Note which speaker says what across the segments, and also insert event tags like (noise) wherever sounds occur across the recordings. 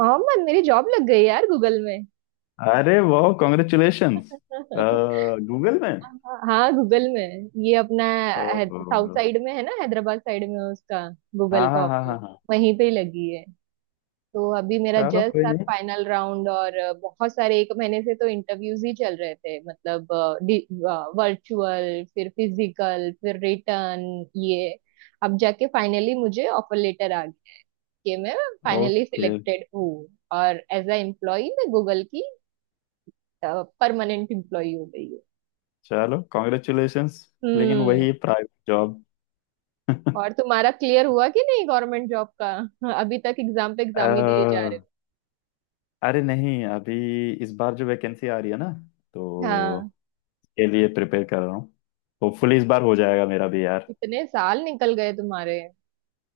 Speaker 1: मोहम्मद, मेरी जॉब लग गई यार, गूगल में।
Speaker 2: अरे वाह, कॉन्ग्रेचुलेशंस।
Speaker 1: (laughs)
Speaker 2: गूगल में?
Speaker 1: हाँ, गूगल में। ये अपना
Speaker 2: ओहो।
Speaker 1: साउथ साइड में है ना, हैदराबाद साइड में है उसका, गूगल
Speaker 2: हाँ
Speaker 1: का
Speaker 2: हाँ हाँ
Speaker 1: ऑफिस।
Speaker 2: हाँ हाँ।
Speaker 1: वहीं पे ही लगी है। तो अभी मेरा
Speaker 2: चलो कोई
Speaker 1: जस्ट अब
Speaker 2: नहीं।
Speaker 1: फाइनल राउंड और बहुत सारे, एक महीने से तो इंटरव्यूज ही चल रहे थे मतलब। वर्चुअल, फिर फिजिकल, फिर रिटर्न। ये, अब जाके फाइनली मुझे ऑफर लेटर आ गया कि मैं फाइनली
Speaker 2: ओके।
Speaker 1: सिलेक्टेड हूँ। और एज अ एम्प्लॉय मैं गूगल की परमानेंट एम्प्लॉय हो गई हो।
Speaker 2: चलो कॉन्ग्रेचुलेशंस। लेकिन
Speaker 1: हम्म।
Speaker 2: वही प्राइवेट जॉब।
Speaker 1: और तुम्हारा क्लियर हुआ कि नहीं, गवर्नमेंट जॉब का? हाँ, अभी तक एग्जाम पे एग्जाम ही दिए जा रहे
Speaker 2: अह, अरे नहीं अभी। इस बार जो वैकेंसी आ रही है ना,
Speaker 1: हो।
Speaker 2: तो
Speaker 1: हाँ,
Speaker 2: के लिए प्रिपेयर कर रहा हूँ। होपफुली इस बार हो जाएगा मेरा भी यार।
Speaker 1: कितने साल निकल गए तुम्हारे,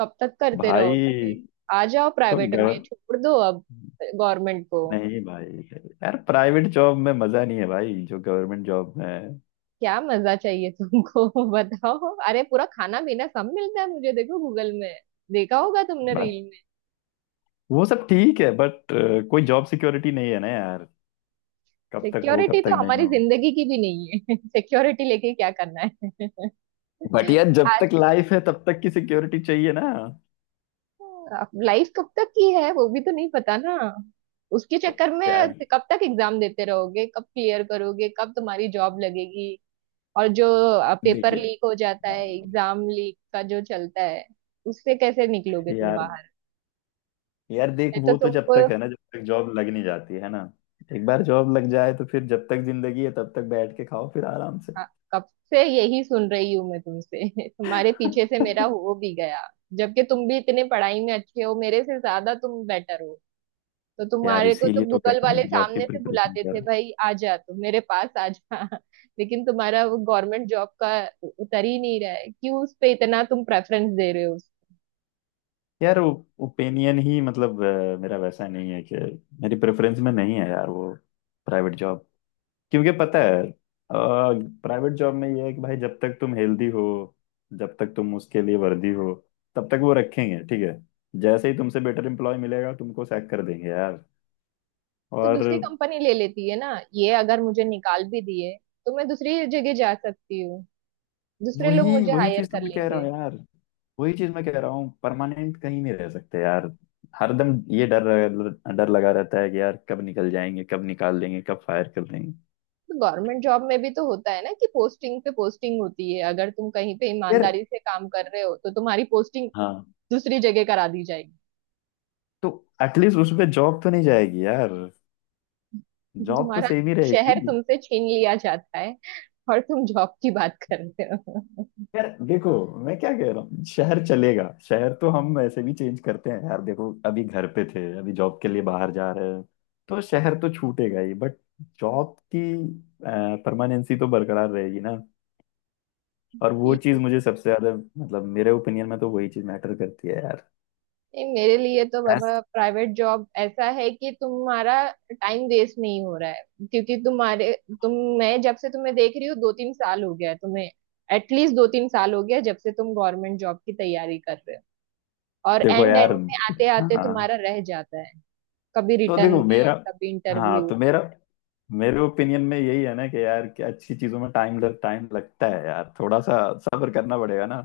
Speaker 1: कब तक करते
Speaker 2: भाई।
Speaker 1: रहोगे? आ जाओ
Speaker 2: तो
Speaker 1: प्राइवेट में,
Speaker 2: गवर
Speaker 1: छोड़ दो अब गवर्नमेंट को।
Speaker 2: नहीं भाई। यार, प्राइवेट जॉब में मजा नहीं है भाई जो गवर्नमेंट जॉब में
Speaker 1: क्या मजा चाहिए तुमको? (laughs) बताओ, अरे पूरा खाना पीना सब मिलता है, मुझे देखो गूगल में। देखा होगा तुमने
Speaker 2: है।
Speaker 1: रील में।
Speaker 2: वो सब ठीक है, बट कोई जॉब सिक्योरिटी नहीं है ना यार। कब तक हो
Speaker 1: सिक्योरिटी
Speaker 2: कब
Speaker 1: तो
Speaker 2: तक नहीं
Speaker 1: हमारी
Speaker 2: हो।
Speaker 1: जिंदगी की भी नहीं है। (laughs) सिक्योरिटी लेके क्या करना है?
Speaker 2: बट यार,
Speaker 1: (laughs)
Speaker 2: जब
Speaker 1: आज
Speaker 2: तक लाइफ है तब तक की सिक्योरिटी चाहिए ना।
Speaker 1: अब लाइफ कब तक की है वो भी तो नहीं पता ना, उसके चक्कर में।
Speaker 2: यार
Speaker 1: कब तक एग्जाम देते रहोगे, कब क्लियर करोगे, कब तुम्हारी जॉब लगेगी? और जो पेपर
Speaker 2: देखिए।
Speaker 1: लीक हो जाता है,
Speaker 2: हाँ।
Speaker 1: एग्जाम लीक का जो चलता है, उससे कैसे निकलोगे तुम
Speaker 2: यार।
Speaker 1: बाहर?
Speaker 2: यार देख,
Speaker 1: मैं तो
Speaker 2: वो तो जब
Speaker 1: तुमको,
Speaker 2: तक है ना, जब तक जॉब लग नहीं जाती है ना। एक बार जॉब लग जाए तो फिर जब तक जिंदगी है तब तक बैठ के खाओ फिर आराम से।
Speaker 1: हाँ, कब से यही सुन रही हूँ मैं तुमसे। (laughs) तुम्हारे पीछे से मेरा
Speaker 2: (laughs)
Speaker 1: हो भी गया, जबकि तुम भी इतने पढ़ाई में अच्छे हो, मेरे से ज्यादा तुम बेटर हो। तो
Speaker 2: यार
Speaker 1: तुम्हारे को तो
Speaker 2: इसीलिए तो क्या
Speaker 1: गूगल
Speaker 2: कर रहे
Speaker 1: वाले
Speaker 2: हैं, जॉब की
Speaker 1: सामने से
Speaker 2: प्रिपरेशन
Speaker 1: बुलाते
Speaker 2: कर रहे
Speaker 1: थे,
Speaker 2: हैं।
Speaker 1: भाई आ जा, तू मेरे पास आ जा। (laughs) लेकिन तुम्हारा वो गवर्नमेंट जॉब का उतर ही नहीं रहा है। क्यों उस पे इतना तुम प्रेफरेंस दे रहे हो?
Speaker 2: यार, ओपिनियन ही मतलब मेरा वैसा नहीं है कि मेरी प्रेफरेंस में नहीं है यार वो प्राइवेट जॉब। क्योंकि पता है, प्राइवेट जॉब में ये है कि भाई जब तक तुम हेल्दी हो, जब तक तुम उसके लिए वर्दी हो, तब तक वो रखेंगे, ठीक है। जैसे ही तुमसे बेटर एम्प्लॉय मिलेगा तुमको सैक कर देंगे यार।
Speaker 1: तो
Speaker 2: और
Speaker 1: दूसरी कंपनी ले लेती है ना, ये अगर मुझे निकाल भी दिए तो मैं दूसरी जगह जा सकती हूँ, दूसरे लोग
Speaker 2: वही
Speaker 1: मुझे
Speaker 2: वही
Speaker 1: हायर
Speaker 2: चीज तो
Speaker 1: कर
Speaker 2: मैं कह रहा
Speaker 1: लेंगे।
Speaker 2: हूँ यार। वही चीज मैं कह रहा हूँ, परमानेंट कहीं नहीं रह सकते यार। हरदम ये डर। डर लगा रहता है कि यार कब निकल जाएंगे, कब निकाल देंगे, कब फायर कर देंगे।
Speaker 1: तो गवर्नमेंट जॉब में भी तो होता है ना कि पोस्टिंग पे पोस्टिंग होती है। अगर तुम कहीं पे
Speaker 2: यार।
Speaker 1: ईमानदारी से काम कर रहे हो तो तुम्हारी पोस्टिंग
Speaker 2: हाँ।
Speaker 1: दूसरी जगह करा दी जाएगी।
Speaker 2: तो एटलीस्ट उसपे जॉब तो नहीं जाएगी यार।
Speaker 1: (laughs)
Speaker 2: जॉब तो
Speaker 1: तुम्हारा
Speaker 2: सेम ही
Speaker 1: शहर
Speaker 2: रहेगी।
Speaker 1: तुमसे छीन लिया जाता है और तुम जॉब की बात कर रहे हो।
Speaker 2: यार देखो, मैं क्या कह रहा हूँ, शहर चलेगा, शहर तो हम ऐसे भी चेंज करते हैं यार। देखो, अभी घर पे थे, अभी जॉब के लिए बाहर जा रहे हैं, तो शहर तो छूटेगा ही, बट जॉब की परमानेंसी तो बरकरार रहेगी ना। और वो चीज
Speaker 1: ठीक
Speaker 2: मुझे सबसे ज्यादा मतलब, मेरे ओपिनियन में तो वही चीज मैटर करती है यार।
Speaker 1: है, मेरे लिए तो
Speaker 2: ऐस
Speaker 1: बाबा प्राइवेट जॉब ऐसा है कि तुम्हारा टाइम वेस्ट नहीं हो रहा है। क्योंकि तुम्हारे, तुम, मैं जब से तुम्हें देख रही हूँ, 2-3 साल हो गया है तुम्हें, एटलीस्ट 2-3 साल हो गया जब से तुम गवर्नमेंट जॉब की तैयारी कर रहे हो। और
Speaker 2: देखो
Speaker 1: एंड
Speaker 2: यार।
Speaker 1: एंड में आते आते
Speaker 2: हाँ।
Speaker 1: तुम्हारा रह जाता है, कभी
Speaker 2: तो
Speaker 1: रिटर्न
Speaker 2: देखो
Speaker 1: में,
Speaker 2: मेरा।
Speaker 1: कभी
Speaker 2: हाँ।
Speaker 1: इंटरव्यू।
Speaker 2: तो मेरा मेरे ओपिनियन में यही है ना कि यार, कि अच्छी चीजों में टाइम लगता है यार, थोड़ा सा सब्र करना पड़ेगा ना।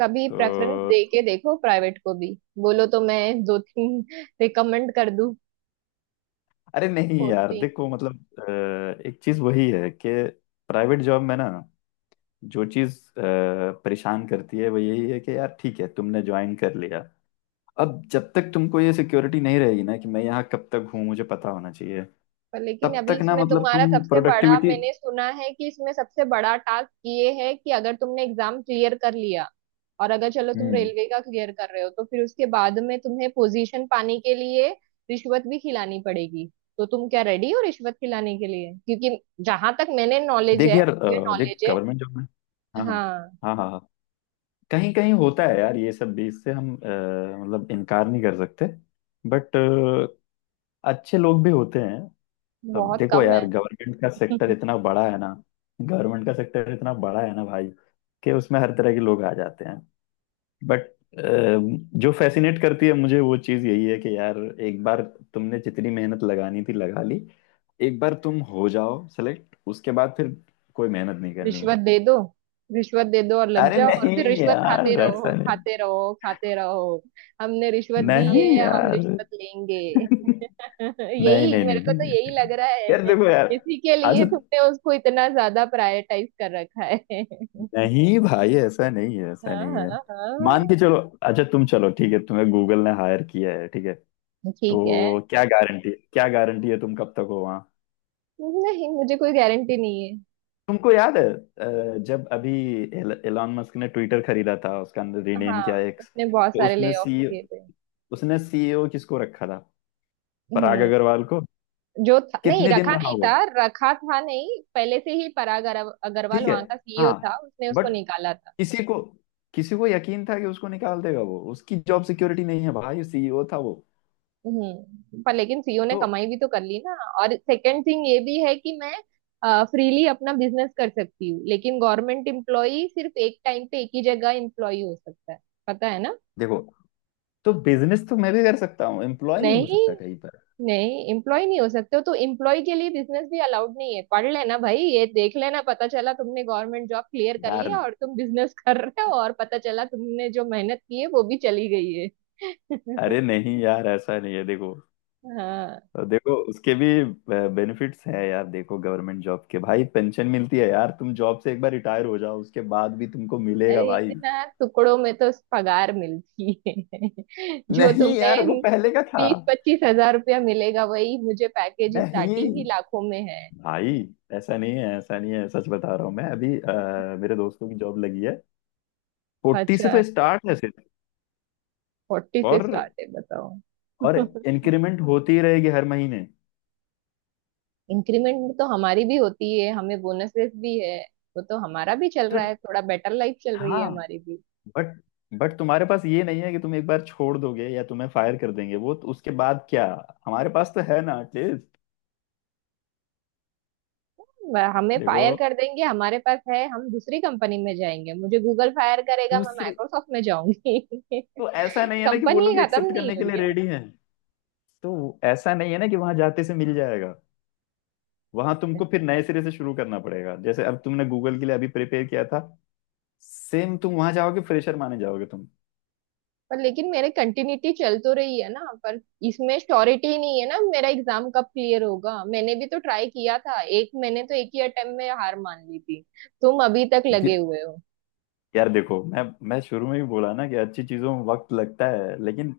Speaker 1: कभी
Speaker 2: तो
Speaker 1: प्रेफरेंस दे के देखो प्राइवेट को भी। बोलो तो मैं दो तीन (laughs) रिकमेंड कर दूं
Speaker 2: अरे नहीं यार,
Speaker 1: पोस्टिंग।
Speaker 2: देखो मतलब एक चीज वही है कि प्राइवेट जॉब में ना, जो चीज परेशान करती है वो यही है कि यार, ठीक है, तुमने ज्वाइन कर लिया। अब जब तक तुमको ये सिक्योरिटी नहीं रहेगी ना कि मैं यहाँ कब तक हूँ, मुझे पता होना चाहिए,
Speaker 1: पर लेकिन
Speaker 2: तब
Speaker 1: अभी
Speaker 2: तक ना
Speaker 1: इसमें
Speaker 2: मतलब
Speaker 1: तुम्हारा
Speaker 2: तुम
Speaker 1: सबसे बड़ा,
Speaker 2: प्रोडक्टिविटी।
Speaker 1: मैंने सुना है कि इसमें सबसे बड़ा टास्क ये है कि अगर तुमने एग्जाम क्लियर कर लिया, और अगर चलो तुम
Speaker 2: हम्म।
Speaker 1: रेलवे का क्लियर कर रहे हो, तो फिर उसके बाद में तुम्हें पोजीशन पाने के लिए रिश्वत भी खिलानी पड़ेगी। तो तुम क्या रेडी हो रिश्वत खिलाने के लिए? क्योंकि जहां तक मैंने नॉलेज
Speaker 2: देख
Speaker 1: है,
Speaker 2: यार,
Speaker 1: मुझे
Speaker 2: देख
Speaker 1: नॉलेज है।
Speaker 2: गवर्नमेंट जॉब में। हाँ हाँ
Speaker 1: हाँ,
Speaker 2: हाँ हाँ हाँ। कहीं कहीं होता है यार, ये सब भी, इससे हम मतलब इनकार नहीं कर सकते। बट अच्छे लोग भी होते हैं। अब
Speaker 1: बहुत
Speaker 2: देखो
Speaker 1: कम है।
Speaker 2: यार, गवर्नमेंट का सेक्टर
Speaker 1: (laughs)
Speaker 2: इतना बड़ा है ना। गवर्नमेंट का सेक्टर इतना बड़ा है ना भाई, कि उसमें हर तरह के लोग आ जाते हैं। बट जो फैसिनेट करती है मुझे वो चीज़ यही है कि यार, एक बार तुमने जितनी मेहनत लगानी थी लगा ली। एक बार तुम हो जाओ सेलेक्ट, उसके बाद फिर कोई मेहनत नहीं करनी है।
Speaker 1: रिश्वत दे दो, रिश्वत दे दो और लग
Speaker 2: अरे
Speaker 1: जाओ और
Speaker 2: नहीं
Speaker 1: फिर रिश्वत खाते
Speaker 2: यार,
Speaker 1: रहो,
Speaker 2: ऐसा नहीं।
Speaker 1: खाते रहो, खाते रहो। हमने रिश्वत दी
Speaker 2: नहीं
Speaker 1: है, हम
Speaker 2: यार।
Speaker 1: रिश्वत लेंगे।
Speaker 2: (laughs) नहीं,
Speaker 1: (laughs) यही
Speaker 2: नहीं,
Speaker 1: मेरे
Speaker 2: नहीं,
Speaker 1: को तो
Speaker 2: नहीं।
Speaker 1: यही लग रहा
Speaker 2: यार
Speaker 1: है,
Speaker 2: देखो यार।
Speaker 1: इसी के
Speaker 2: आज
Speaker 1: लिए तुमने उसको इतना ज्यादा प्रायोरिटाइज कर रखा है। (laughs)
Speaker 2: नहीं भाई, ऐसा नहीं है, ऐसा
Speaker 1: हाँ
Speaker 2: नहीं है।
Speaker 1: हाँ
Speaker 2: मान के
Speaker 1: हाँ,
Speaker 2: चलो। अच्छा, तुम चलो, ठीक है, तुम्हें गूगल ने हायर किया है, ठीक है,
Speaker 1: ठीक है।
Speaker 2: तो क्या गारंटी, है तुम कब तक हो वहाँ।
Speaker 1: नहीं, मुझे कोई गारंटी नहीं है।
Speaker 2: तुमको याद है, जब अभी एलॉन मस्क ने ट्विटर खरीदा था, उसका अंदर रीनेम
Speaker 1: हाँ,
Speaker 2: किया एक्स,
Speaker 1: उसने बहुत
Speaker 2: तो
Speaker 1: सारे ले ऑफ किए थे।
Speaker 2: उसने सीईओ किसको रखा था? पराग
Speaker 1: हम्म।
Speaker 2: अग्रवाल को।
Speaker 1: जो था, नहीं
Speaker 2: कितने दिन
Speaker 1: रखा
Speaker 2: रहा
Speaker 1: नहीं
Speaker 2: वो?
Speaker 1: था, रखा था। नहीं, पहले से ही पराग अग्रवाल
Speaker 2: ठीक है।
Speaker 1: वहां का सीईओ था,
Speaker 2: हाँ।
Speaker 1: उसने उसको
Speaker 2: बट
Speaker 1: निकाला था।
Speaker 2: किसी को किसी को यकीन था कि उसको निकाल देगा वो? उसकी जॉब सिक्योरिटी नहीं है भाई, सीईओ था वो।
Speaker 1: हम्म, पर लेकिन सीईओ ने
Speaker 2: तो
Speaker 1: कमाई भी तो कर ली ना। और सेकंड थिंग ये भी है कि मैं फ्रीली अपना बिजनेस कर सकती हूँ, लेकिन गवर्नमेंट एम्प्लॉई सिर्फ एक टाइम पे एक ही जगह एम्प्लॉई हो सकता है। पता है ना?
Speaker 2: देखो, तो बिजनेस तो मैं भी कर सकता हूँ, एम्प्लॉय नहीं हो
Speaker 1: नहीं,
Speaker 2: सकता कहीं पर।
Speaker 1: नहीं एम्प्लॉय नहीं हो सकते हो तो एम्प्लॉय के लिए बिजनेस भी अलाउड नहीं है। पढ़ लेना भाई, ये देख लेना। पता चला तुमने गवर्नमेंट जॉब क्लियर कर
Speaker 2: यार,
Speaker 1: लिया और तुम बिजनेस (laughs) कर रहे हो, और पता चला तुमने जो मेहनत की है वो भी चली गई है।
Speaker 2: अरे
Speaker 1: (laughs)
Speaker 2: नहीं यार, ऐसा नहीं है, देखो।
Speaker 1: हाँ।
Speaker 2: देखो, उसके भी बेनिफिट्स हैं यार, देखो, गवर्नमेंट जॉब के भाई, पेंशन मिलती है यार, तुम जॉब से एक बार रिटायर हो जाओ, उसके बाद भी तुमको मिलेगा
Speaker 1: अरे
Speaker 2: भाई।
Speaker 1: इतना टुकड़ों में तो पगार मिलती है (laughs) जो
Speaker 2: नहीं यार, वो
Speaker 1: तुम्हें।
Speaker 2: पहले का था।
Speaker 1: 20-25 हज़ार रुपया मिलेगा, वही मुझे पैकेज स्टार्टिंग
Speaker 2: नहीं
Speaker 1: ही लाखों में है।
Speaker 2: भाई, ऐसा नहीं है, ऐसा नहीं है, सच बता रहा हूँ, मैं अभी, मेरे दोस्तों की जॉब लगी है। फोर्टी से
Speaker 1: अच्छा,
Speaker 2: तो स्टार्ट है सिर्फ।
Speaker 1: 40 से
Speaker 2: और
Speaker 1: स्टार्ट है, बताओ।
Speaker 2: और
Speaker 1: (laughs)
Speaker 2: इंक्रीमेंट होती रहेगी हर महीने।
Speaker 1: इंक्रीमेंट तो हमारी भी होती है, हमें बोनसेस भी है। वो तो हमारा भी चल
Speaker 2: तो।
Speaker 1: रहा है, थोड़ा बेटर लाइफ चल रही है
Speaker 2: हाँ।
Speaker 1: हमारी भी।
Speaker 2: बट तुम्हारे पास ये नहीं है कि तुम एक बार छोड़ दोगे या तुम्हें फायर कर देंगे, वो तो उसके बाद क्या? हमारे पास तो है ना एटलीस्ट।
Speaker 1: हमें फायर
Speaker 2: देखो।
Speaker 1: कर देंगे हमारे पास है, हम दूसरी कंपनी में जाएंगे। मुझे गूगल फायर करेगा, मैं
Speaker 2: दूसरी,
Speaker 1: माइक्रोसॉफ्ट में जाऊंगी। (laughs)
Speaker 2: तो ऐसा नहीं है ना कि वो
Speaker 1: कंपनी
Speaker 2: लोग
Speaker 1: खत्म
Speaker 2: एक्सेप्ट
Speaker 1: नहीं
Speaker 2: करने
Speaker 1: हो
Speaker 2: के लिए
Speaker 1: रही है
Speaker 2: रेडी हैं। तो ऐसा नहीं है ना कि वहां जाते से मिल जाएगा। वहां तुमको
Speaker 1: मुझसे।
Speaker 2: फिर नए सिरे से शुरू करना पड़ेगा, जैसे अब तुमने गूगल के लिए अभी प्रिपेयर किया था। सेम तुम वहां जाओगे, फ्रेशर माने जाओगे तुम।
Speaker 1: पर लेकिन मेरे कंटिन्यूटी चल तो रही है ना, पर इसमें श्योरिटी नहीं है ना। मेरा एग्जाम कब क्लियर होगा? मैंने भी तो ट्राई किया था, एक मैंने तो एक ही अटेम्प्ट में हार मान ली थी। तुम अभी तक लगे
Speaker 2: दे-
Speaker 1: हुए हो।
Speaker 2: यार देखो, मैं शुरू में ही बोला ना कि अच्छी चीजों में वक्त लगता है, लेकिन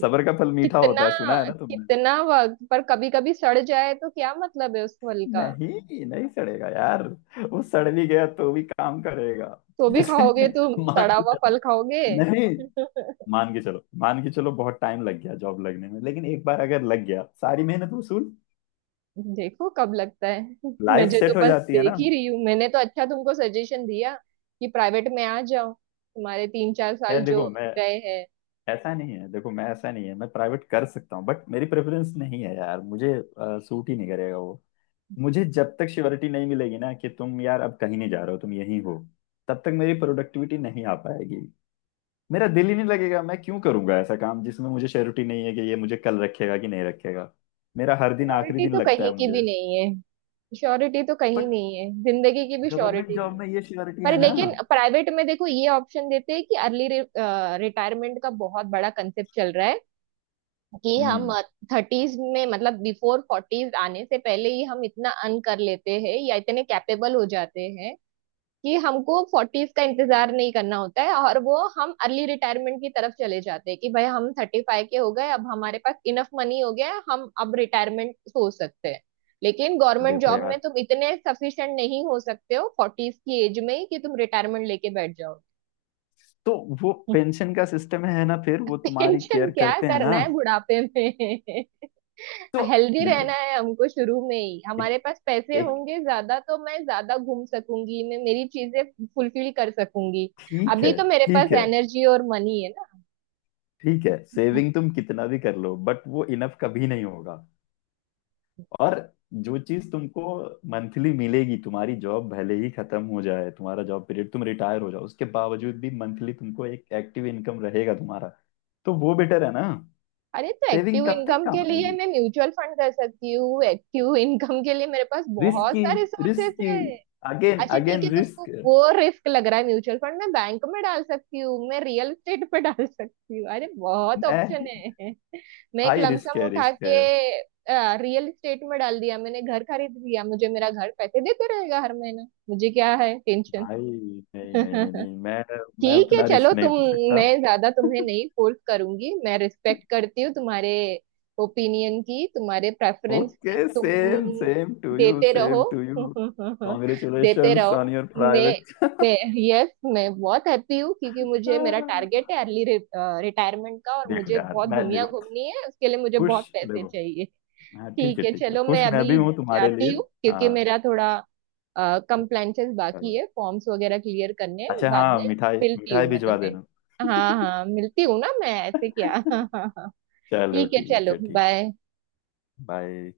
Speaker 2: सब्र का फल मीठा
Speaker 1: कितना,
Speaker 2: होता है, सुना है ना।
Speaker 1: कितना वक्त? पर कभी कभी सड़ जाए तो क्या मतलब है उस फल का?
Speaker 2: नहीं नहीं, सड़ेगा यार। वो सड़ भी गया तो भी काम करेगा।
Speaker 1: तो भी
Speaker 2: जैसे।
Speaker 1: खाओगे, तुम
Speaker 2: मान।
Speaker 1: सड़ा हुआ फल खाओगे?
Speaker 2: नहीं।
Speaker 1: (laughs)
Speaker 2: मान के चलो, मान के चलो, बहुत टाइम लग गया जॉब लगने में, लेकिन एक बार अगर लग गया सारी मेहनत वसूल।
Speaker 1: देखो कब लगता है। (laughs)
Speaker 2: लाइफ
Speaker 1: मुझे तो
Speaker 2: सेट हो
Speaker 1: बस
Speaker 2: जाती है
Speaker 1: देख
Speaker 2: ना।
Speaker 1: ही रही हूँ। मैंने तो अच्छा तुमको सजेशन दिया कि प्राइवेट में आ जाओ, तुम्हारे तीन चार
Speaker 2: यार
Speaker 1: साल जो
Speaker 2: देखो, मैं
Speaker 1: गए हैं।
Speaker 2: ऐसा नहीं है, देखो मैं, ऐसा नहीं है, मैं प्राइवेट कर सकता हूँ, बट मेरी प्रेफरेंस नहीं है यार, मुझे सूट ही नहीं करेगा वो। मुझे जब तक श्योरिटी नहीं मिलेगी ना कि तुम यार अब कहीं नहीं जा रहे हो, तुम यहीं हो, तब तक मेरी प्रोडक्टिविटी नहीं आ पाएगी। मेरा दिल ही नहीं लगेगा, मैं क्यों करूंगा ऐसा काम जिसमें मुझे श्योरिटी नहीं है कि ये मुझे कल रखेगा कि नहीं रखेगा। मेरा हर दिन आखिरी
Speaker 1: श्योरिटी
Speaker 2: दिन
Speaker 1: तो
Speaker 2: लगता
Speaker 1: कहीं
Speaker 2: है
Speaker 1: की भी
Speaker 2: मुझे।
Speaker 1: नहीं है, श्योरिटी तो कहीं
Speaker 2: बट
Speaker 1: नहीं है, जिंदगी की भी
Speaker 2: गवर्नमेंट
Speaker 1: श्योरिटी
Speaker 2: जॉब
Speaker 1: नहीं है।
Speaker 2: में ये श्योरिटी
Speaker 1: पर
Speaker 2: है ना।
Speaker 1: लेकिन प्राइवेट में देखो ये ऑप्शन देते हैं कि अर्ली रिटायरमेंट का बहुत बड़ा कंसेप्ट चल रहा है कि हम
Speaker 2: हम्म।
Speaker 1: 30s में, मतलब बिफोर 40s आने से पहले ही, हम इतना अर्न कर लेते हैं या इतने कैपेबल हो जाते हैं कि हमको 40s का इंतजार नहीं करना होता है और वो हम अर्ली रिटायरमेंट की तरफ चले जाते हैं कि भाई हम 35 के हो गए, अब हमारे पास इनफ मनी हो गया है, हम अब रिटायरमेंट सोच सकते हैं। लेकिन गवर्नमेंट
Speaker 2: देखो
Speaker 1: जॉब में
Speaker 2: यार,
Speaker 1: तुम इतने सफिशिएंट नहीं हो सकते हो 40s की एज में ही कि तुम रिटायरमेंट लेके बैठ जाओ।
Speaker 2: तो वो
Speaker 1: (laughs)
Speaker 2: पेंशन का सिस्टम है ना, फिर वो तुम्हारी
Speaker 1: टेंशन
Speaker 2: केयर
Speaker 1: क्या
Speaker 2: करते हैं
Speaker 1: करना
Speaker 2: ना।
Speaker 1: है बुढ़ापे में? (laughs)
Speaker 2: तो
Speaker 1: हेल्दी रहना
Speaker 2: देखो।
Speaker 1: है हमको, शुरू में ही
Speaker 2: एक
Speaker 1: हमारे पास पैसे
Speaker 2: एक
Speaker 1: होंगे ज्यादा तो मैं ज्यादा घूम सकूंगी, मैं मेरी चीजें फुलफिल कर सकूंगी।
Speaker 2: ठीक
Speaker 1: अभी
Speaker 2: है,
Speaker 1: तो मेरे पास
Speaker 2: ठीक है,
Speaker 1: एनर्जी और मनी है ना।
Speaker 2: ठीक है। सेविंग तुम कितना भी कर लो, बट वो इनफ कभी नहीं होगा। और जो चीज तुमको मंथली मिलेगी, तुम्हारी जॉब भले ही खत्म हो जाए, तुम्हारा जॉब पीरियड तुम रिटायर हो जाओ, उसके बावजूद भी मंथली तुमको एक एक्टिव इनकम रहेगा तुम्हारा। तो वो बेटर है ना।
Speaker 1: अरे, तो
Speaker 2: सेविंग
Speaker 1: एक्टिव
Speaker 2: कब तक
Speaker 1: इनकम के
Speaker 2: काम
Speaker 1: लिए
Speaker 2: आएगी।
Speaker 1: मैं म्यूचुअल फंड कर सकती हूँ, एक्टिव इनकम (laughs) के लिए मेरे पास बहुत
Speaker 2: रिस्की।
Speaker 1: सारे सोर्सेस
Speaker 2: रिस्की।
Speaker 1: है।
Speaker 2: अगेन
Speaker 1: अच्छा ठीक
Speaker 2: अगेन
Speaker 1: है, तुमको
Speaker 2: रिस्क।
Speaker 1: वो रिस्क लग रहा है। म्यूचुअल फंड मैं बैंक में डाल सकती हूँ, मैं रियल एस्टेट पे डाल सकती हूँ, अरे बहुत ऑप्शन
Speaker 2: नहीं,
Speaker 1: है। (laughs) मैं एक
Speaker 2: हाई रिस्क
Speaker 1: लमसम
Speaker 2: है,
Speaker 1: उठा
Speaker 2: रिस्क है
Speaker 1: के रियल एस्टेट में डाल दिया, मैंने घर खरीद लिया, मुझे मेरा घर पैसे देते रहेगा हर महीना, मुझे क्या है टेंशन?
Speaker 2: भाई। नहीं, नहीं, नहीं,
Speaker 1: (laughs)
Speaker 2: नहीं, मैं
Speaker 1: ठीक है
Speaker 2: उतना
Speaker 1: चलो
Speaker 2: रिस्क नहीं
Speaker 1: तुम,
Speaker 2: ले सकता।
Speaker 1: मैं ज्यादा तुम्हें नहीं फोर्स करूंगी। मैं रिस्पेक्ट करती हूँ तुम्हारे ओपिनियन की, तुम्हारे प्रेफरेंस की,
Speaker 2: ओके, सेम
Speaker 1: तुम
Speaker 2: सेम टू यू,
Speaker 1: देते रहो।
Speaker 2: Same to you.
Speaker 1: (laughs) देते
Speaker 2: कॉन्ग्रेचुलेशंस ऑन
Speaker 1: रहो।
Speaker 2: योर
Speaker 1: मैं मैं यस, मैं बहुत हैप्पी हूँ क्योंकि मुझे, मेरा
Speaker 2: प्राइवेट।
Speaker 1: टारगेट है अर्ली रिटायरमेंट का और
Speaker 2: देखो
Speaker 1: मुझे
Speaker 2: यार,
Speaker 1: बहुत
Speaker 2: मैं,
Speaker 1: दुनिया
Speaker 2: देखो,
Speaker 1: घूमनी है, उसके लिए मुझे
Speaker 2: खुश,
Speaker 1: बहुत पैसे
Speaker 2: देखो,
Speaker 1: चाहिए।
Speaker 2: हाँ, ठीक
Speaker 1: ठीक
Speaker 2: है,
Speaker 1: है
Speaker 2: ठीक है,
Speaker 1: चलो,
Speaker 2: खुश
Speaker 1: मैं
Speaker 2: मैं भी
Speaker 1: अभी
Speaker 2: हूँ तुम्हारे (laughs)
Speaker 1: जाती
Speaker 2: लिए।
Speaker 1: हूँ क्योंकि
Speaker 2: हाँ।
Speaker 1: मेरा थोड़ा कंप्लेंसेस बाकी
Speaker 2: चलो,
Speaker 1: है, फॉर्म्स वगैरह क्लियर करने हैं
Speaker 2: अच्छा,
Speaker 1: बाद
Speaker 2: हाँ,
Speaker 1: में।
Speaker 2: मिठाई
Speaker 1: मिलती हूँ
Speaker 2: मिठाई
Speaker 1: मैं
Speaker 2: भिजवा
Speaker 1: तुम्हें।
Speaker 2: देना।
Speaker 1: हाँ
Speaker 2: (laughs)
Speaker 1: हाँ, मिलती हूँ ना मैं, ऐसे क्या? (laughs) हाँ हाँ हाँ,
Speaker 2: चलो,
Speaker 1: ठीक है
Speaker 2: ठीक
Speaker 1: चलो
Speaker 2: है, ठीक।
Speaker 1: बाय।
Speaker 2: बाय।